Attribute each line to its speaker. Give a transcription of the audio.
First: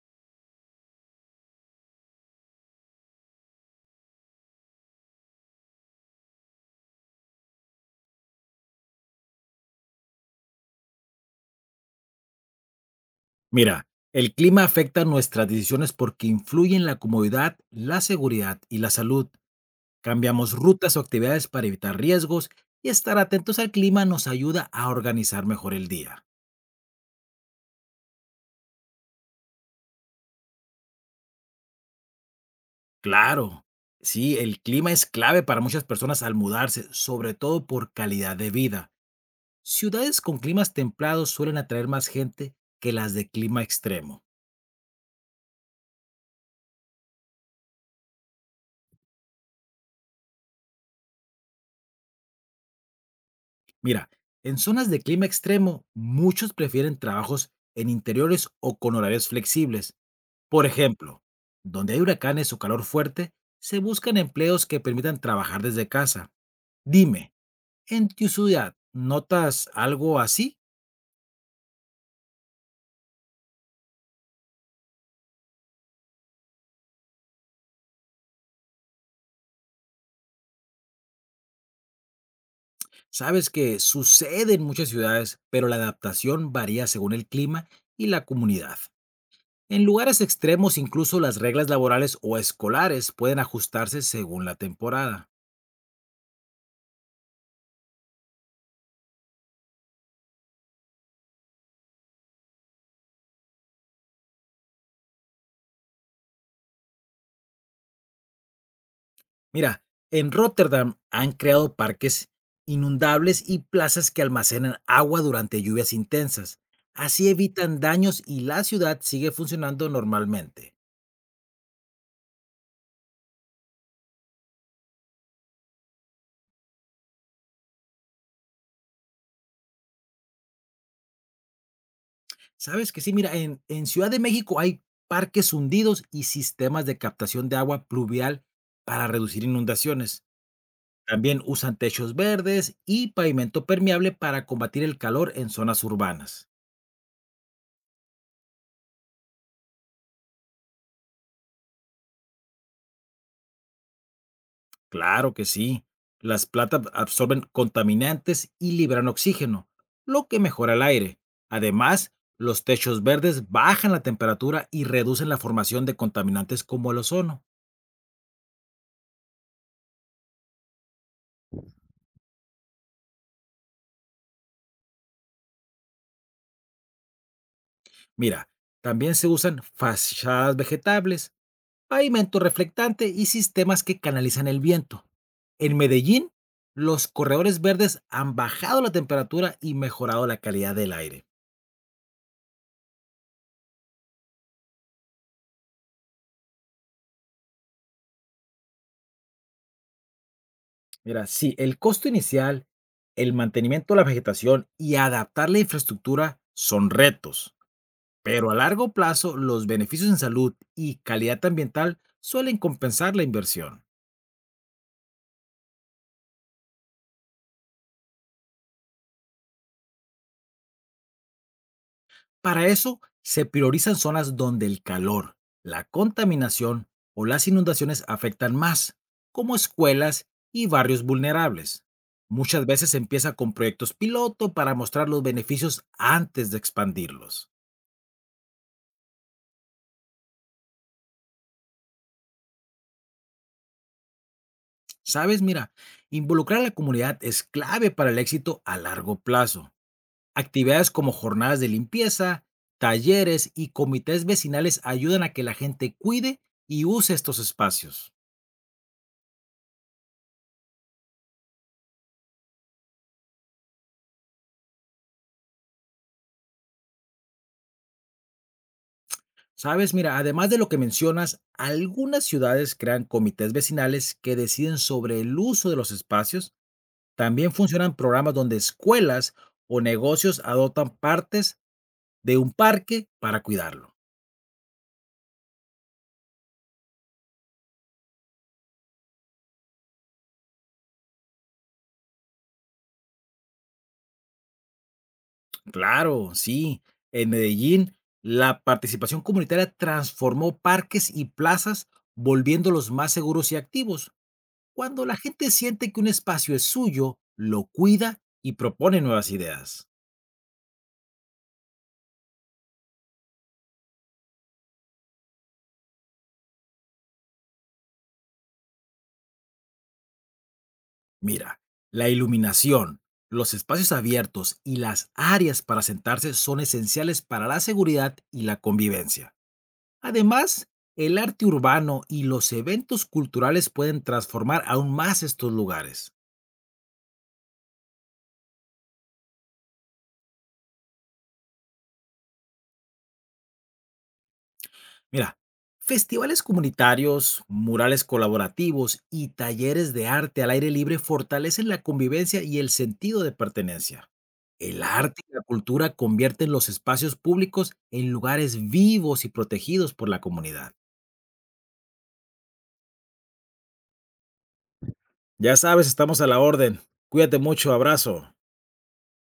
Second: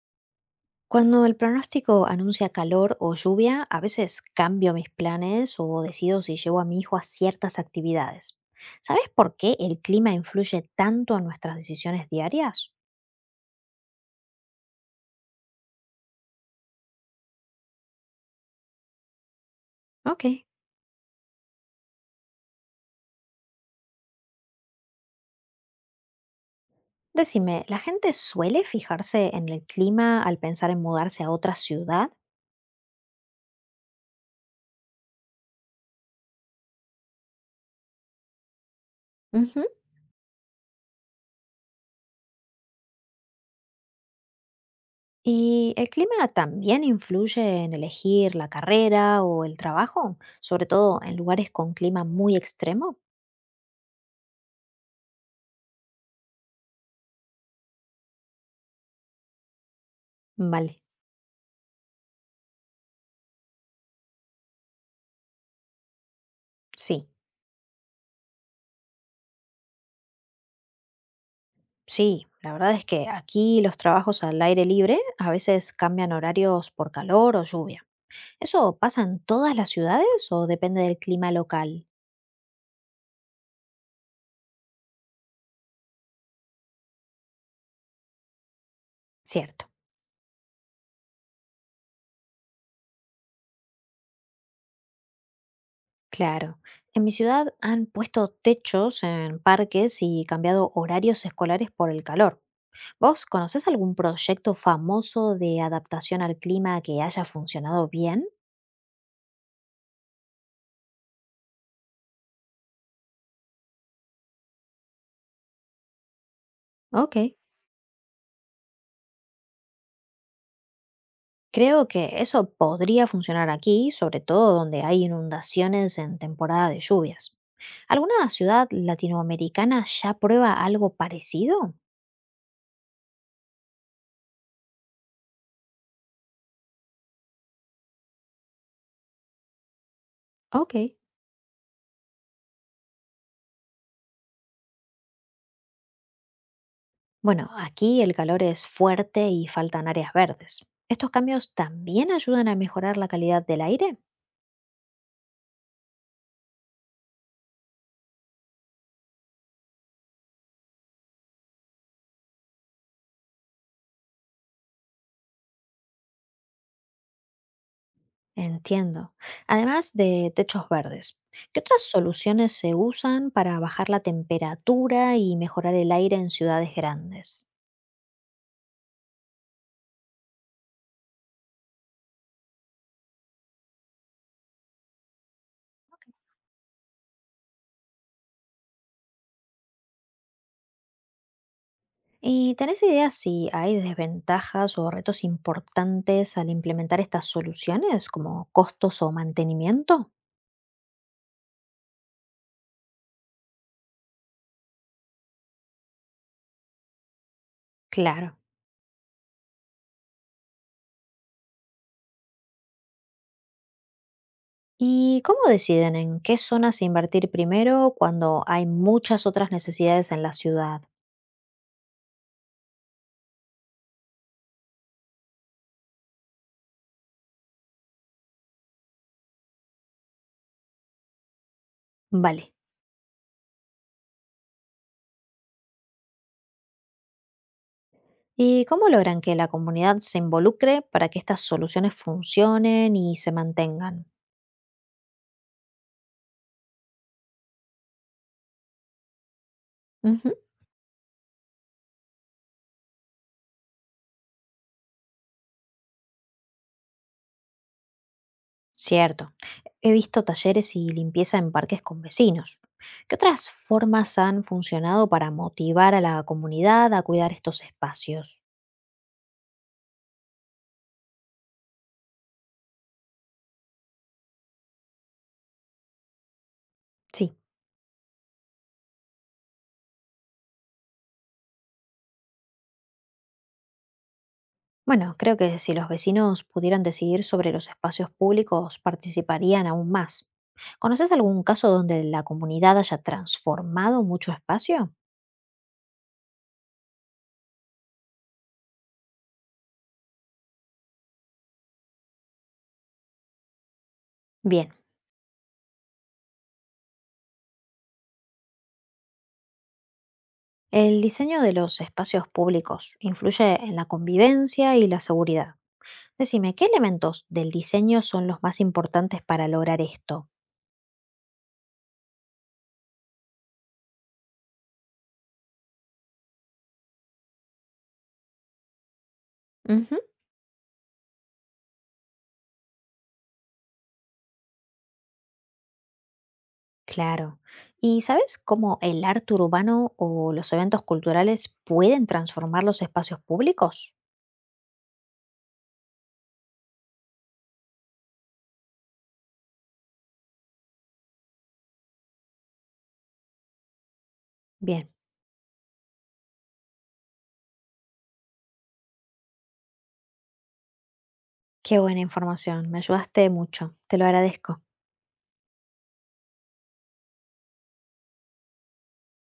Speaker 1: Cuando el pronóstico anuncia calor o lluvia, a veces cambio mis planes o decido si llevo a mi hijo a ciertas actividades. ¿Sabes por qué el clima influye tanto en nuestras decisiones diarias?
Speaker 2: Mira, el clima afecta nuestras decisiones porque influye en la comodidad, la seguridad y la salud.
Speaker 1: Ok.
Speaker 2: Cambiamos rutas o actividades para evitar riesgos y estar atentos al clima nos ayuda a organizar mejor el día.
Speaker 1: Decime, ¿la gente suele fijarse en el clima al pensar en mudarse a otra ciudad?
Speaker 2: Claro, sí, el clima es clave para muchas personas al mudarse, sobre todo por calidad de vida.
Speaker 1: Ujú.
Speaker 2: Ciudades con climas templados suelen atraer más gente que las de clima extremo.
Speaker 1: ¿Y el clima también influye en elegir la carrera o el trabajo, sobre todo en lugares con clima muy extremo?
Speaker 2: Mira, en zonas de clima extremo, muchos prefieren trabajos en interiores o con horarios flexibles. Por
Speaker 1: Vale.
Speaker 2: ejemplo, donde hay huracanes o calor fuerte, se buscan empleos que permitan trabajar desde casa.
Speaker 1: Sí.
Speaker 2: Dime, ¿en tu ciudad notas algo así?
Speaker 1: Sí, la verdad es que aquí los trabajos al aire libre a veces cambian horarios por calor o lluvia. ¿Eso pasa en todas las ciudades o depende del clima local?
Speaker 2: Sabes que sucede en muchas ciudades, pero la adaptación varía según el clima y la comunidad.
Speaker 1: Cierto,
Speaker 2: En lugares extremos, incluso las reglas laborales o escolares pueden ajustarse según la temporada.
Speaker 1: claro. En mi ciudad han puesto techos en parques y cambiado horarios escolares por el calor. ¿Vos conocés algún proyecto famoso de adaptación al clima que haya funcionado bien?
Speaker 2: Mira, en Rotterdam han creado parques inundables y plazas que almacenan agua durante lluvias intensas.
Speaker 1: Ok.
Speaker 2: Así evitan daños y la ciudad sigue funcionando normalmente.
Speaker 1: Creo que eso podría funcionar aquí, sobre todo donde hay inundaciones en temporada de lluvias. ¿Alguna ciudad latinoamericana ya prueba algo parecido?
Speaker 2: Sabes que sí, mira, en Ciudad de México hay parques hundidos y sistemas de captación de agua pluvial para reducir inundaciones.
Speaker 1: Ok.
Speaker 2: También usan techos verdes y pavimento permeable para combatir el calor en zonas urbanas.
Speaker 1: Bueno, aquí el calor es fuerte y faltan áreas verdes. ¿Estos cambios también ayudan a mejorar la calidad del aire?
Speaker 2: Claro que sí. Las plantas absorben contaminantes y liberan oxígeno, lo que mejora el aire. Además, los techos verdes bajan la temperatura y reducen la formación de contaminantes como el ozono.
Speaker 1: Entiendo. Además de techos verdes, ¿qué otras soluciones se usan para bajar la temperatura y mejorar el aire en ciudades grandes?
Speaker 2: Mira, también se usan fachadas vegetables, pavimento reflectante y sistemas que canalizan el viento. En Medellín, los corredores verdes han bajado la temperatura y mejorado la calidad del aire.
Speaker 1: ¿Y tenés idea si hay desventajas o retos importantes al implementar estas soluciones, como costos o mantenimiento?
Speaker 2: Mira, sí, el costo inicial, el mantenimiento de la vegetación y adaptar la infraestructura son retos,
Speaker 1: Claro.
Speaker 2: pero a largo plazo los beneficios en salud y calidad ambiental suelen compensar la inversión.
Speaker 1: ¿Y cómo deciden en qué zonas invertir primero cuando hay muchas otras necesidades en la ciudad?
Speaker 2: Para eso se priorizan zonas donde el calor, la contaminación o las inundaciones afectan más, como escuelas y barrios vulnerables.
Speaker 1: Vale.
Speaker 2: Muchas veces se empieza con proyectos piloto para mostrar los beneficios antes de expandirlos.
Speaker 1: ¿Y cómo logran que la comunidad se involucre para que estas soluciones funcionen y se mantengan?
Speaker 2: ¿Sabes? Mira, involucrar a la comunidad es clave para el éxito a largo plazo.
Speaker 1: Ujú.
Speaker 2: Actividades como jornadas de limpieza, talleres y comités vecinales ayudan a que la gente cuide y use estos espacios.
Speaker 1: Cierto. He visto talleres y limpieza en parques con vecinos. ¿Qué otras formas han funcionado para motivar a la comunidad a cuidar estos espacios?
Speaker 2: ¿Sabes? Mira, además de lo que mencionas, algunas ciudades crean comités vecinales que deciden sobre el uso de los espacios.
Speaker 1: Sí.
Speaker 2: También funcionan programas donde escuelas o negocios adoptan partes de un parque para cuidarlo.
Speaker 1: Bueno, creo que si los vecinos pudieran decidir sobre los espacios públicos, participarían aún más. ¿Conoces algún caso donde la comunidad haya transformado mucho espacio?
Speaker 2: Claro, sí. En Medellín, la participación comunitaria transformó parques y plazas, volviéndolos más seguros y activos.
Speaker 1: Bien,
Speaker 2: Cuando la gente siente que un espacio es suyo, lo cuida y propone nuevas ideas.
Speaker 1: el diseño de los espacios públicos influye en la convivencia y la seguridad. Decime, ¿qué elementos del diseño son los más importantes para lograr esto?
Speaker 2: Mira, la iluminación, los espacios abiertos y las áreas para sentarse son esenciales para la seguridad y la convivencia.
Speaker 1: Ujú.
Speaker 2: Además, el arte urbano y los eventos culturales pueden transformar aún más estos lugares.
Speaker 1: Claro. ¿Y sabes cómo el arte urbano o los eventos culturales pueden transformar los espacios públicos?
Speaker 2: Mira, festivales comunitarios, murales colaborativos y talleres de arte al aire libre fortalecen la convivencia y el sentido de pertenencia. El
Speaker 1: Bien,
Speaker 2: arte y la cultura convierten los espacios públicos en lugares vivos y protegidos por la comunidad.
Speaker 1: qué buena información. Me ayudaste mucho. Te lo agradezco.
Speaker 2: Ya sabes, estamos a la orden. Cuídate mucho, abrazo.